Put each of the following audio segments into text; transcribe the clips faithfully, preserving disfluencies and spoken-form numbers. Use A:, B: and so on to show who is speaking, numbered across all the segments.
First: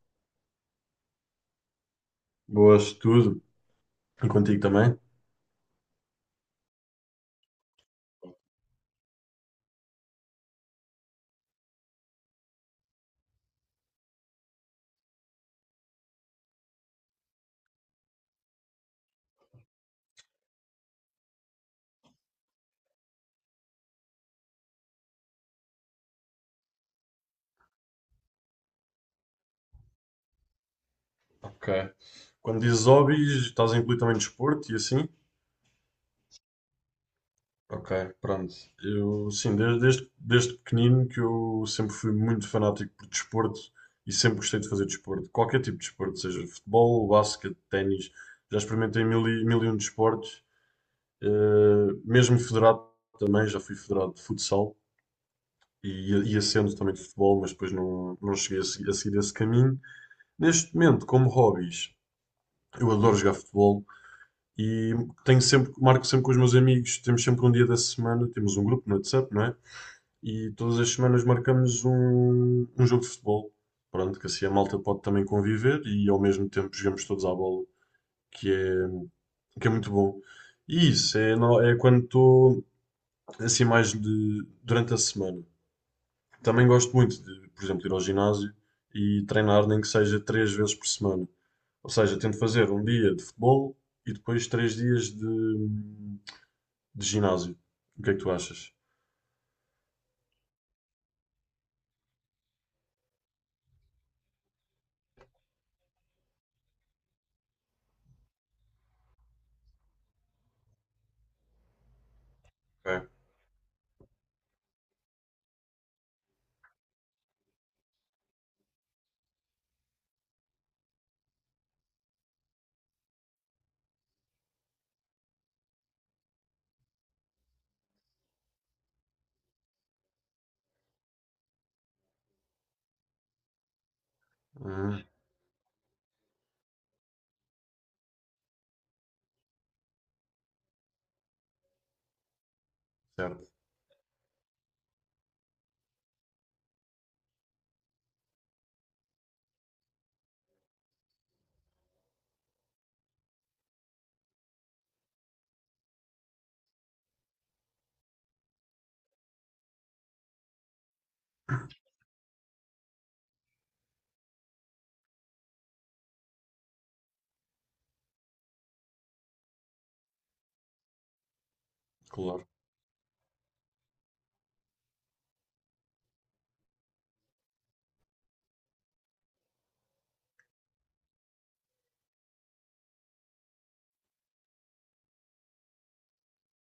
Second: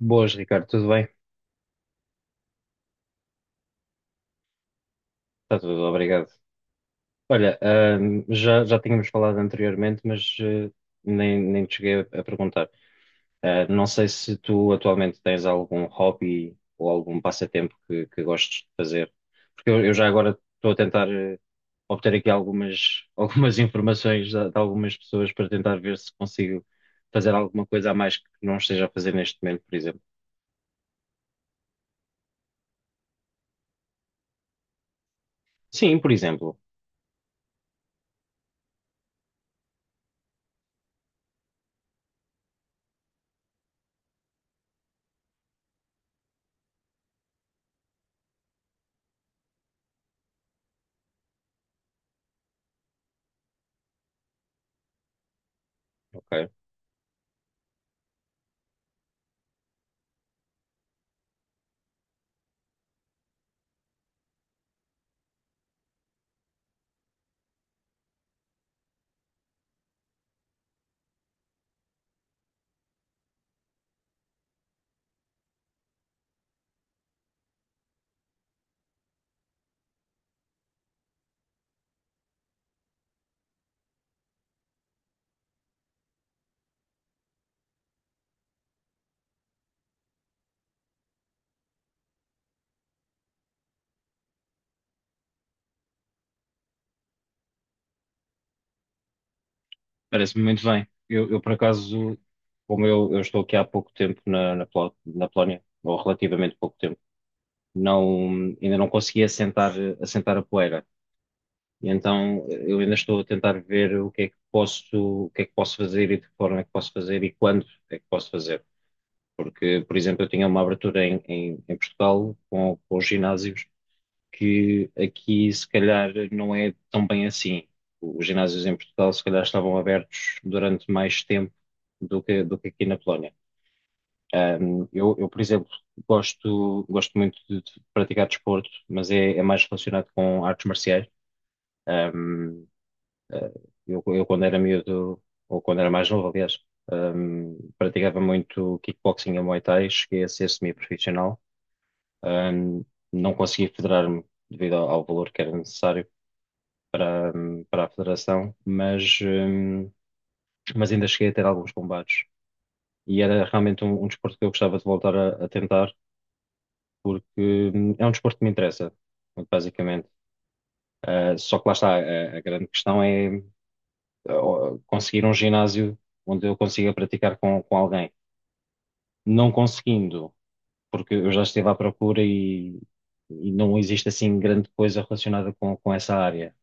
A: Boas, Ricardo, tudo bem?
B: Boas, tudo. E contigo também?
A: Está tudo, obrigado. Olha, ahm, já, já tínhamos falado anteriormente, mas eh, nem, nem te cheguei a, a perguntar. Ah, não sei se tu atualmente tens algum hobby ou algum passatempo que, que gostes de fazer, porque eu, eu já agora estou a tentar eh, obter aqui algumas, algumas informações de, de algumas pessoas para tentar ver se consigo fazer alguma coisa a mais que não esteja a fazer neste momento, por exemplo.
B: Ok. Quando dizes hobbies, estás a incluir também desporto e assim?
A: Sim, por exemplo.
B: Ok, pronto. Eu, sim, desde, desde, desde pequenino que eu sempre fui muito fanático por desporto e sempre gostei de fazer desporto. Qualquer tipo de desporto, seja futebol, basquete, ténis. Já experimentei mil e, mil e um desportos. Eh, Mesmo federado também, já fui federado de futsal e ia, ia
A: Ok.
B: sendo também de futebol, mas depois não, não cheguei a, se- a seguir esse caminho. Neste momento, como hobbies, eu adoro jogar futebol. E tenho sempre, marco sempre com os meus amigos, temos sempre um dia da semana, temos um grupo no WhatsApp, não é? E todas as semanas marcamos um, um jogo de futebol. Pronto, que assim a malta pode também conviver e ao mesmo tempo jogamos todos à bola, que é, que é muito bom. E isso é, no- é quando estou assim mais de, durante a semana. Também gosto muito de, por exemplo, ir ao ginásio e treinar nem que seja três vezes por semana. Ou seja, tento fazer um dia de futebol e depois três dias de, de ginásio. O que é que tu achas?
A: Parece-me muito bem. Eu, eu, por acaso, como eu, eu estou aqui há pouco tempo na, na, Pol- na Polónia, ou relativamente pouco tempo, não, ainda não consegui assentar, assentar a poeira. E então eu ainda
B: É.
A: estou a tentar ver o que é que posso, o que é que posso fazer e de que forma é que posso fazer e quando é que posso fazer. Porque, por exemplo, eu tinha uma abertura em, em, em Portugal com, com os ginásios que aqui se calhar não é tão bem assim. Os ginásios em Portugal se calhar estavam abertos durante mais tempo do que, do que aqui na Polónia. Ahm,
B: Uhum.
A: eu, eu, por exemplo, gosto, gosto muito de, de praticar desporto, mas é, é mais relacionado com artes marciais. Ahm,
B: Certo,
A: ah, eu, eu, quando era miúdo, ou quando era mais novo, aliás, ahm, praticava muito kickboxing e Muay Thai, cheguei a ser semi-profissional. Ahm, não consegui federar-me devido ao ao valor que era necessário para, para a federação, mas, hum, mas ainda cheguei a ter alguns combates. E era realmente um, um desporto que eu gostava de voltar a, a tentar, porque hum, é um desporto que me interessa, basicamente. Ah, só que lá está, a, a
B: claro,
A: grande questão é ah, conseguir um ginásio onde eu consiga praticar com, com alguém. Não conseguindo, porque eu já estive à procura e, e não existe assim grande coisa relacionada com, com essa área.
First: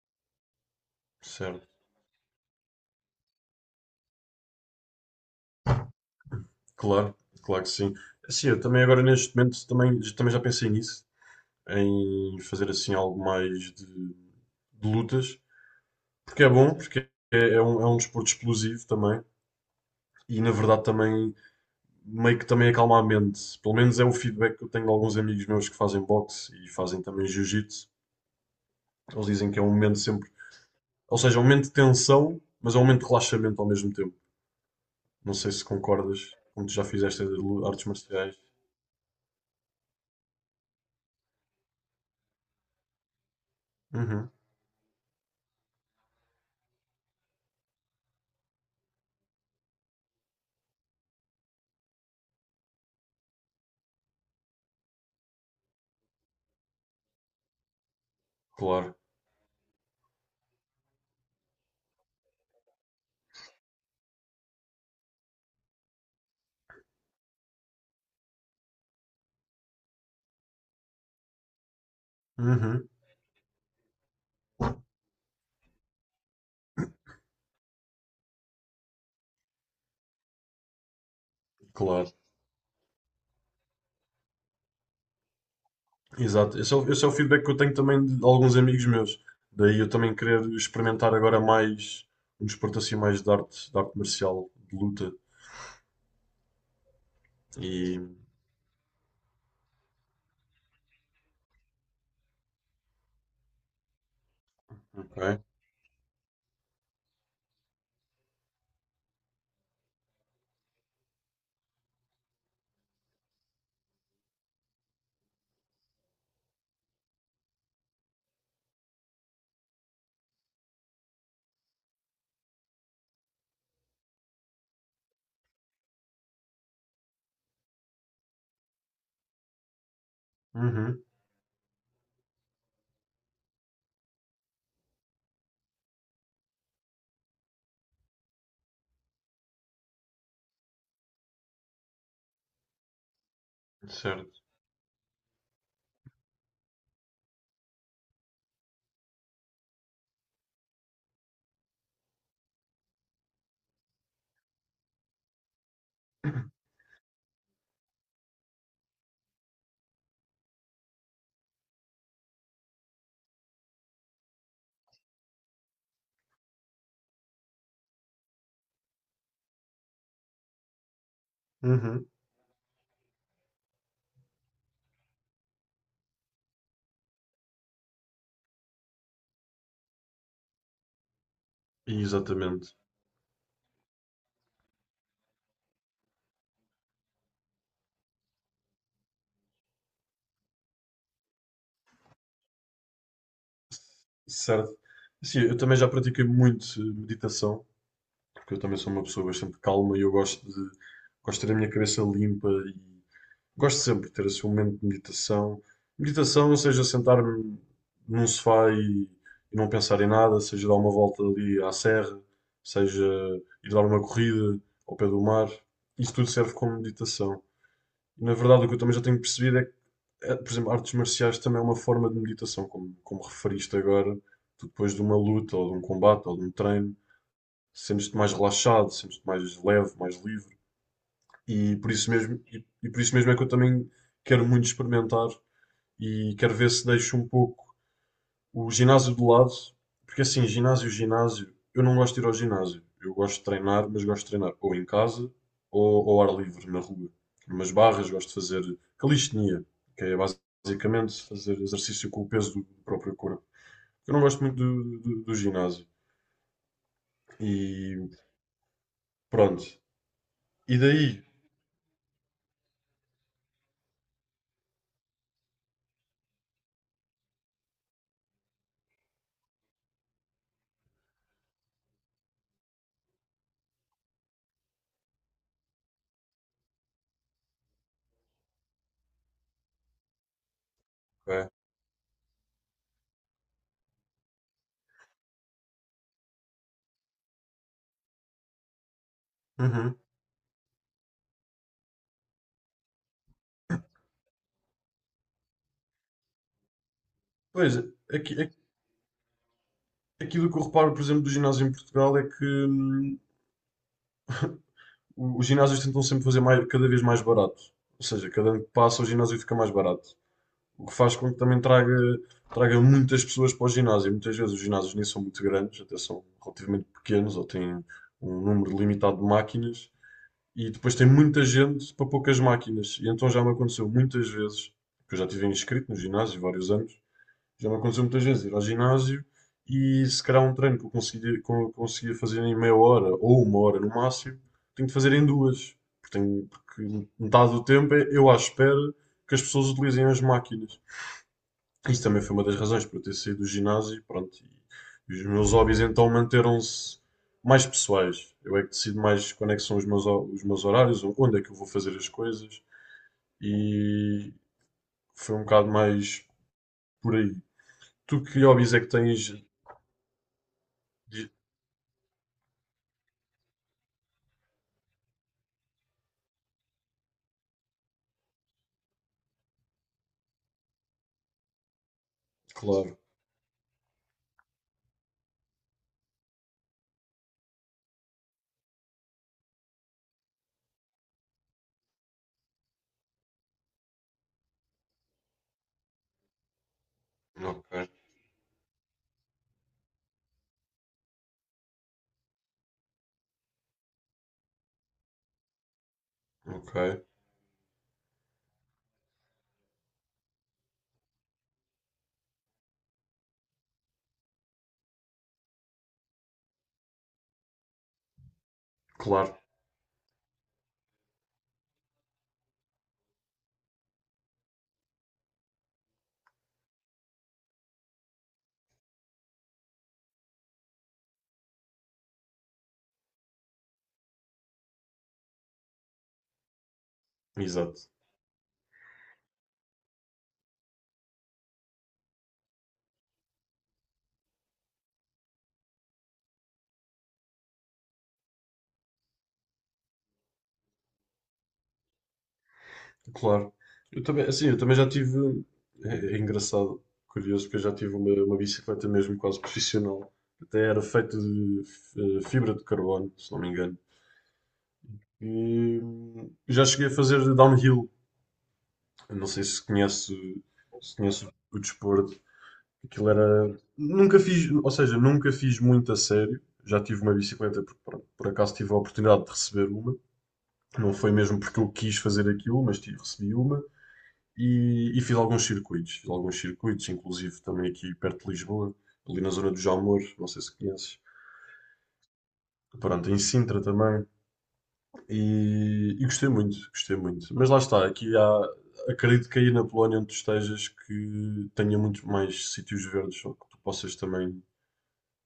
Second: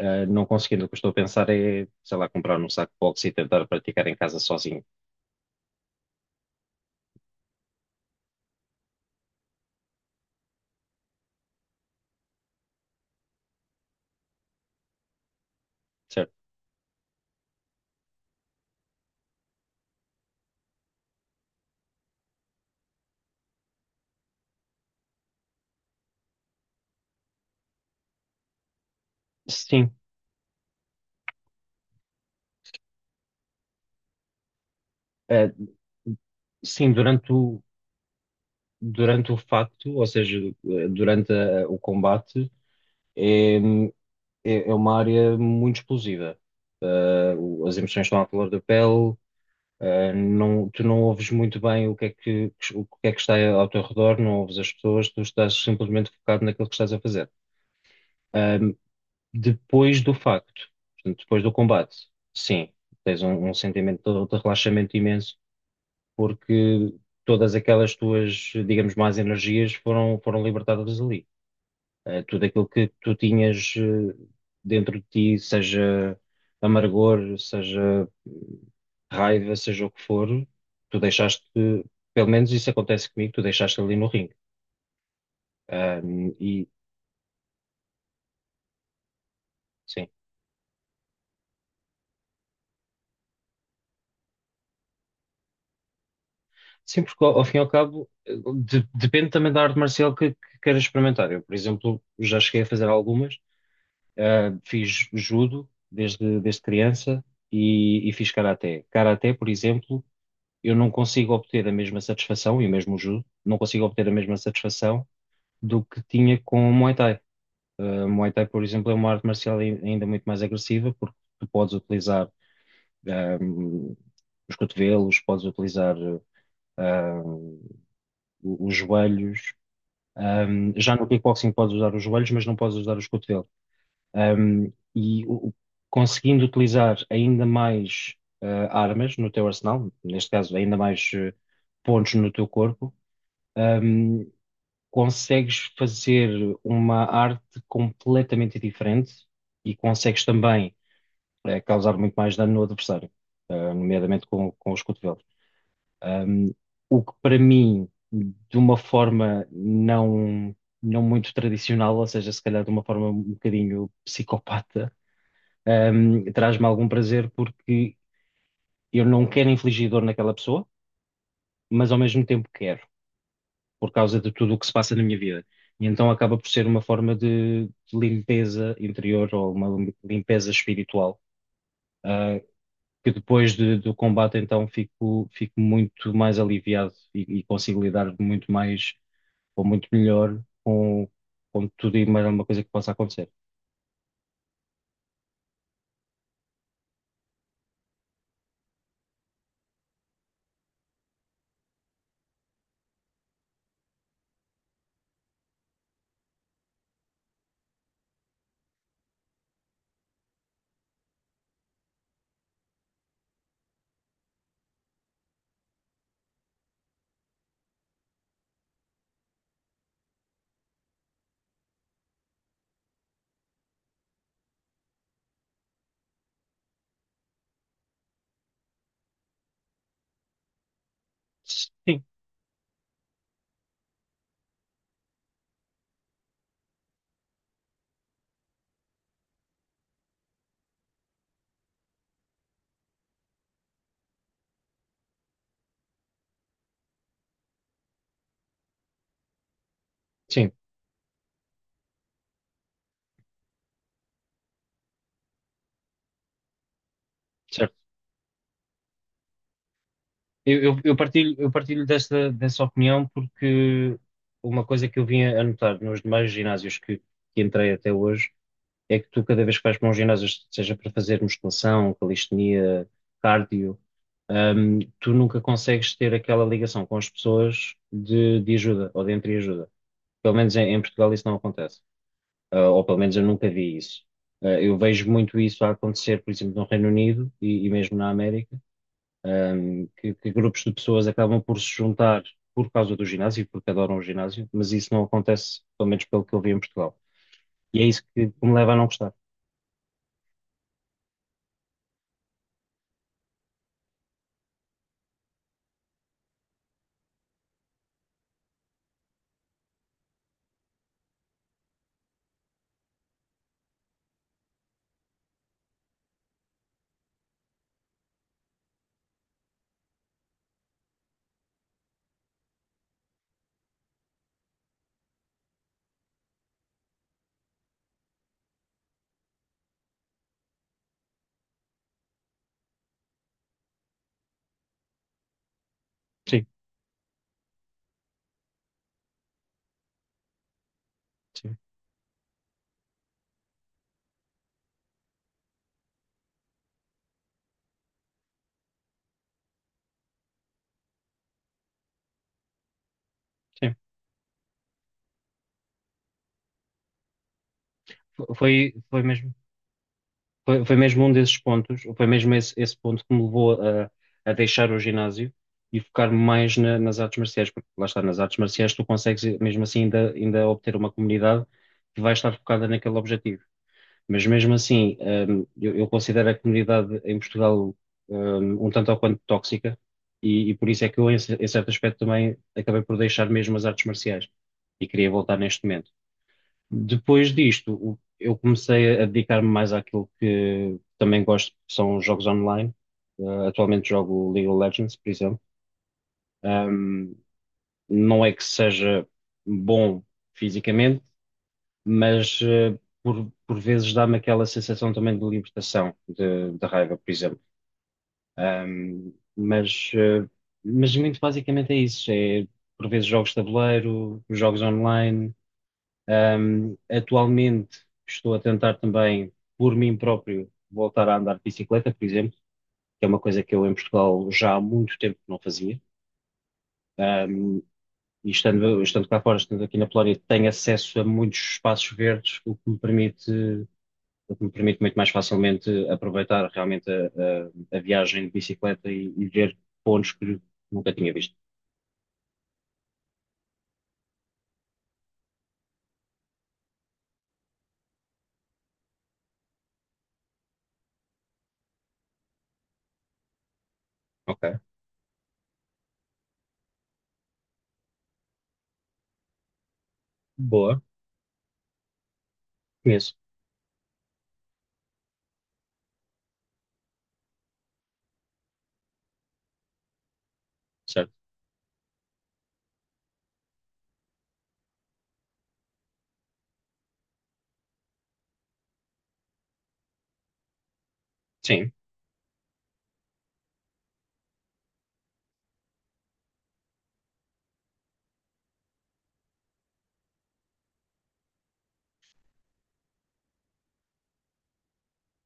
A: Uh, não conseguindo, o que eu estou a pensar
B: certo,
A: é, sei lá, comprar um saco de boxe e tentar praticar em casa sozinho,
B: claro, claro que sim. Assim, eu também agora neste momento também, também já pensei nisso, em fazer assim algo mais de, de lutas,
A: certo?
B: porque é bom, porque é, é um, é um desporto explosivo também, e na verdade também meio que também acalma a mente. Pelo menos é o feedback que eu tenho de alguns amigos meus que fazem boxe e fazem também jiu-jitsu. Eles dizem que é um
A: Sim,
B: momento sempre, ou seja, é um momento de tensão, mas é um momento de relaxamento ao mesmo tempo. Não
A: uh,
B: sei se concordas, como tu já
A: sim,
B: fizeste de
A: durante o,
B: lu- artes marciais.
A: durante o facto, ou seja, uh, durante a- o combate, é,
B: Uhum,
A: é, é uma área muito explosiva. Uh, o- as emoções estão à flor da pele, uh, não, tu não ouves muito bem o que é que, o que é que está ao teu redor, não ouves as pessoas, tu estás simplesmente focado naquilo que estás a fazer. Eh,
B: claro.
A: Depois do facto, portanto, depois do combate, sim, tens um, um sentimento de, de relaxamento imenso, porque todas aquelas tuas, digamos, más energias foram, foram libertadas ali. Eh, tudo aquilo
B: Uhum,
A: que tu tinhas eh, dentro de ti, seja amargor, seja raiva, seja o que for, tu deixaste,
B: claro.
A: pelo menos isso acontece comigo, tu deixaste ali no ringue. Ah,
B: Exato.
A: e
B: Esse é, o, esse é o feedback que eu tenho também de alguns amigos meus. Daí eu
A: sim.
B: também querer experimentar agora mais um desporto assim mais de arte, de arte marcial, de luta.
A: Sim, porque ao ao fim e ao
B: E.
A: cabo eh, de- depende também da arte marcial que, que queiras experimentar. Eu, por exemplo, já cheguei a fazer algumas. Ah, fiz
B: Ok.
A: judo desde, desde criança e, e fiz karaté. Karaté, por exemplo, eu não consigo obter a mesma satisfação, e mesmo o judo, não consigo obter a mesma satisfação do que tinha com o Muay Thai. Ah, Muay Thai, por exemplo, é uma arte marcial ai- ainda muito mais agressiva, porque tu podes utilizar ah, os cotovelos, podes utilizar. ah, o- os joelhos. Um, já
B: Uhum,
A: no kickboxing podes usar os joelhos, mas não podes usar os cotovelos. Um, e o- Conseguindo utilizar ainda mais uh, armas no teu arsenal, neste caso ainda mais uh, pontos no teu corpo, um,
B: certo.
A: consegues fazer uma arte completamente diferente e consegues também uh, causar muito mais dano no adversário, uh, nomeadamente com, com os cotovelos. Um, o que para mim, de uma forma não, não muito tradicional, ou seja, se calhar de uma forma um bocadinho psicopata, um, traz-me algum prazer porque eu não quero infligir dor naquela pessoa, mas ao
B: Uhum,
A: mesmo tempo quero, por causa de tudo o que se passa na minha vida. E então acaba por ser uma forma de, de limpeza interior ou uma lim- limpeza espiritual. uh,
B: exatamente.
A: que depois de- do combate então fico, fico muito mais aliviado e, e consigo lidar muito mais ou muito melhor com, com tudo e mais alguma coisa que possa acontecer.
B: Certo. Sim, eu também já pratiquei muito eh, meditação, porque eu também sou uma pessoa bastante calma e eu gosto de, gosto de ter a minha cabeça limpa. Gosto sempre de ter assim um momento de meditação. Meditação, seja sentar-me num sofá e, e não pensar em nada, seja dar uma volta ali à serra, seja ir dar uma corrida ao pé do mar. Isso tudo serve como meditação. E, na verdade, o que eu também já tenho percebido é que, eh, por exemplo, artes marciais também é uma forma de meditação, como, como referiste agora. Tu depois de uma luta ou de um combate ou de um treino, sentes-te mais relaxado, sentes-te mais leve, mais livre. E por
A: Sim,
B: isso mesmo, e, e por isso mesmo é que eu também quero muito experimentar e quero ver se deixo um pouco o ginásio de lado, porque assim, ginásio, ginásio, eu não gosto de ir ao ginásio. Eu gosto de treinar, mas gosto de treinar ou em casa ou ao ar livre, na rua. Umas barras, gosto de fazer calistenia, que é
A: sim,
B: basicamente fazer exercício com o peso do do próprio corpo. Eu não gosto muito do, do- do ginásio.
A: certo.
B: E pronto.
A: Eu,
B: E
A: eu- eu
B: daí?
A: partilho, eu partilho dessa, dessa opinião porque uma coisa que eu vim a notar nos demais ginásios que, que entrei até hoje é que tu, cada vez que vais para um ginásio, seja para fazer musculação, calistenia, cardio, hum, tu nunca consegues ter aquela ligação com as pessoas de, de ajuda ou de entreajuda. Pelo menos em, em Portugal isso não
B: É.
A: acontece. Ah, ou pelo menos eu nunca vi isso. Ah, eu vejo muito isso a acontecer, por exemplo, no Reino Unido e, e mesmo na América, ahm,
B: Uhum.
A: que, que grupos de pessoas acabam por se juntar por causa do ginásio, porque adoram o ginásio, mas isso não acontece, pelo menos pelo que eu vi em Portugal.
B: Pois,
A: E é isso que,
B: aqui,
A: que me leva a não gostar.
B: aquilo que eu reparo, por exemplo, do ginásio em Portugal é que hum, o- os ginásios tentam sempre fazer mais- cada vez mais barato. Ou seja, cada ano que passa o ginásio fica mais barato. O que faz com que também traga, traga muitas pessoas para o ginásio. Muitas vezes os ginásios nem são muito grandes, até são relativamente pequenos ou têm um número limitado de máquinas. E depois tem muita gente para poucas máquinas. E então já me aconteceu muitas vezes, que eu já tive inscrito no ginásio vários anos. Já me aconteceu muitas vezes ir ao ginásio e se calhar um treino que eu conseguia, que eu conseguia fazer em meia hora ou uma hora no máximo, tenho de fazer em duas. Porque,
A: Sim,
B: tenho- porque metade do tempo é eu à espera que as pessoas utilizem as máquinas.
A: sim,
B: Isso também foi uma das razões para eu ter saído do ginásio, pronto, e, e os meus hobbies então manteram-se mais pessoais. Eu é que decido mais quando é que são os meus, ho- os meus horários, onde é que eu vou fazer as coisas,
A: sim.
B: e foi um bocado mais por aí. Tu que
A: Foi,
B: hobbies é que
A: foi mesmo.
B: tens?
A: Foi, foi mesmo um desses pontos, ou foi mesmo esse, esse ponto que me levou a, a deixar o ginásio e focar mais na- nas artes marciais, porque lá está, nas artes marciais tu consegues mesmo assim ainda, ainda obter uma comunidade que vai estar focada naquele
B: Claro,
A: objetivo. Mas mesmo assim, hum, eu, eu considero a comunidade em Portugal, hum, um tanto ou quanto tóxica e, e por isso é que eu, em, ce- em certo aspecto, também acabei por deixar mesmo as artes marciais e queria voltar neste momento. Depois disto,
B: ok,
A: o- eu comecei a dedicar-me mais àquilo que também gosto, que são jogos online. Uh, atualmente jogo League of Legends, por exemplo.
B: ok.
A: Um, não é que seja bom fisicamente, mas uh, por, por vezes dá-me aquela sensação também de libertação, de, de raiva, por exemplo. Um,
B: Claro,
A: mas, uh, mas muito basicamente é isso. É por vezes jogos de tabuleiro, jogos online. Um, atualmente estou a tentar também, por mim próprio, voltar a andar de bicicleta, por exemplo, que é uma coisa que eu em Portugal já há muito tempo que não fazia. Um,
B: exato.
A: e estando, estando cá fora, estando aqui na Polónia, tenho acesso a muitos espaços verdes, o que me permite, o que me permite muito mais facilmente aproveitar realmente a, a- a viagem de bicicleta e, e ver pontos que nunca tinha visto.
B: Claro. Eu também, assim, eu também já tive. É, é engraçado, curioso, porque eu já tive uma, uma bicicleta mesmo quase profissional. Até era feita de eh, fibra de carbono, se não me engano.
A: Ok,
B: E hum, já cheguei a fazer downhill. Eu não sei se conhece,
A: boa,
B: se conhece o desporto. Aquilo
A: conheço,
B: era. Nunca fiz, ou seja, nunca fiz muito a sério. Já tive uma bicicleta, porque, pronto, por acaso tive a oportunidade de receber uma. Não foi
A: certo?
B: mesmo porque eu quis fazer aquilo, mas tive- recebi uma e, e fiz alguns circuitos. Fiz alguns circuitos, inclusive também aqui perto de Lisboa, ali na zona do Jamor, não sei se conheces.
A: Sim.
B: Pronto, em Sintra também. E, e gostei muito, gostei muito. Mas lá está, aqui há, acredito que aí na Polónia onde tu estejas que tenha muito mais sítios verdes ou que tu possas também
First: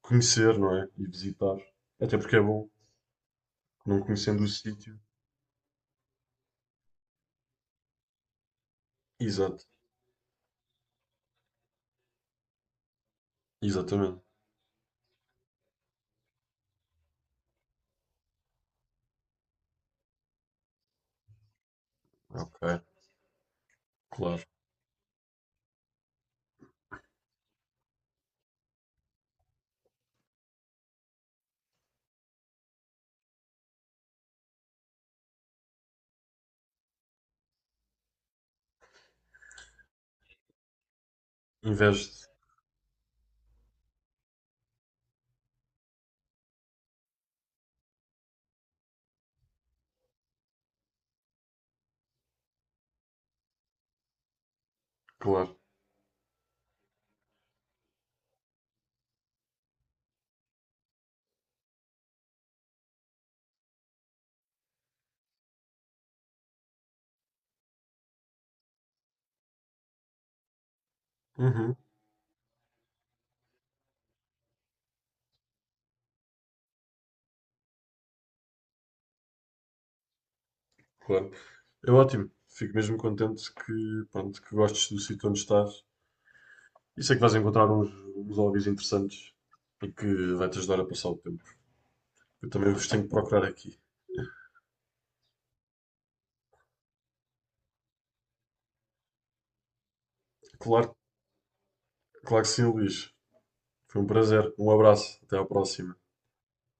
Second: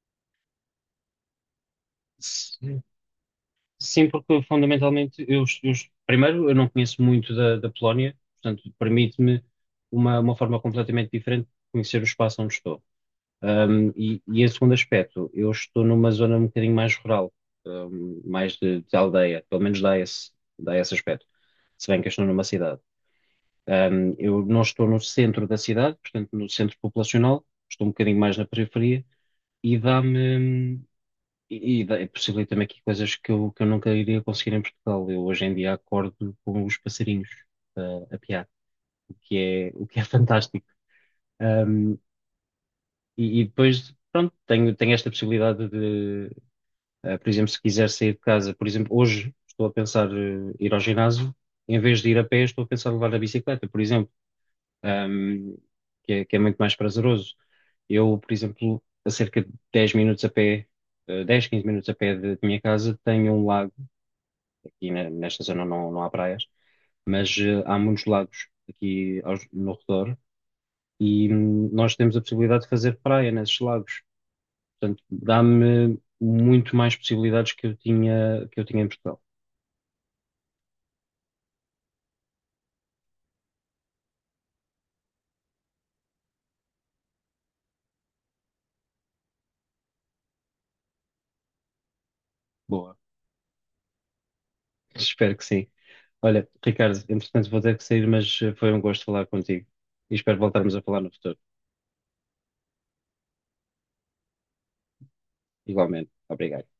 B: conhecer, não é? E visitar. Até porque é bom, não
A: Sim, porque
B: conhecendo o sítio.
A: fundamentalmente eu, eu primeiro eu não conheço muito da, da Polónia, portanto permite-me
B: Exato,
A: uma, uma forma completamente diferente de conhecer o espaço onde estou. Ahm, e,
B: exatamente.
A: e em segundo aspecto, eu estou numa zona um bocadinho mais rural, ahm, mais de, de aldeia, pelo menos dá esse, dá esse aspecto, se bem que eu estou numa
B: Ok,
A: cidade. Ahm, eu
B: claro.
A: não estou no centro da cidade, portanto no centro populacional, estou um bocadinho mais na periferia e dá-me e, e dá- possibilita-me aqui coisas que eu, que eu nunca iria conseguir em Portugal. Eu hoje em dia acordo com os passarinhos ah, a piar, o que é, o que é fantástico. Ahm,
B: Investe,
A: e, e depois, pronto, tenho, tenho esta possibilidade de, ah, por exemplo, se quiser sair de casa, por exemplo, hoje estou a pensar eh, ir ao ginásio, em vez de ir a pé, estou a pensar levar a bicicleta, por exemplo, ahm,
B: claro.
A: que é, que é muito mais prazeroso. Eu, por exemplo, a cerca de dez minutos a pé, eh, dez, quinze minutos a pé de de minha casa, tenho um lago e ne- nesta zona não, não há praias, mas eh, há muitos lagos aqui aos- no redor e hum,
B: Uhum,
A: nós temos a possibilidade de fazer praia nesses lagos. Portanto, dá-me muito mais possibilidades que eu tinha, que eu tinha em Portugal.
B: claro. É ótimo. Fico mesmo contente que, pronto, que gostes do sítio onde estás. E sei que vais encontrar uns, uns hobbies interessantes e que vai te ajudar a passar o tempo. Eu também vos
A: Boa.
B: tenho que procurar aqui.
A: Espero que sim. Olha, Ricardo, entretanto vou ter que sair, mas eh, foi um gosto falar contigo e espero voltarmos a
B: Claro,
A: falar no futuro.
B: claro que sim, Luís. Foi um prazer. Um abraço. Até à próxima.
A: Igualmente. Obrigado.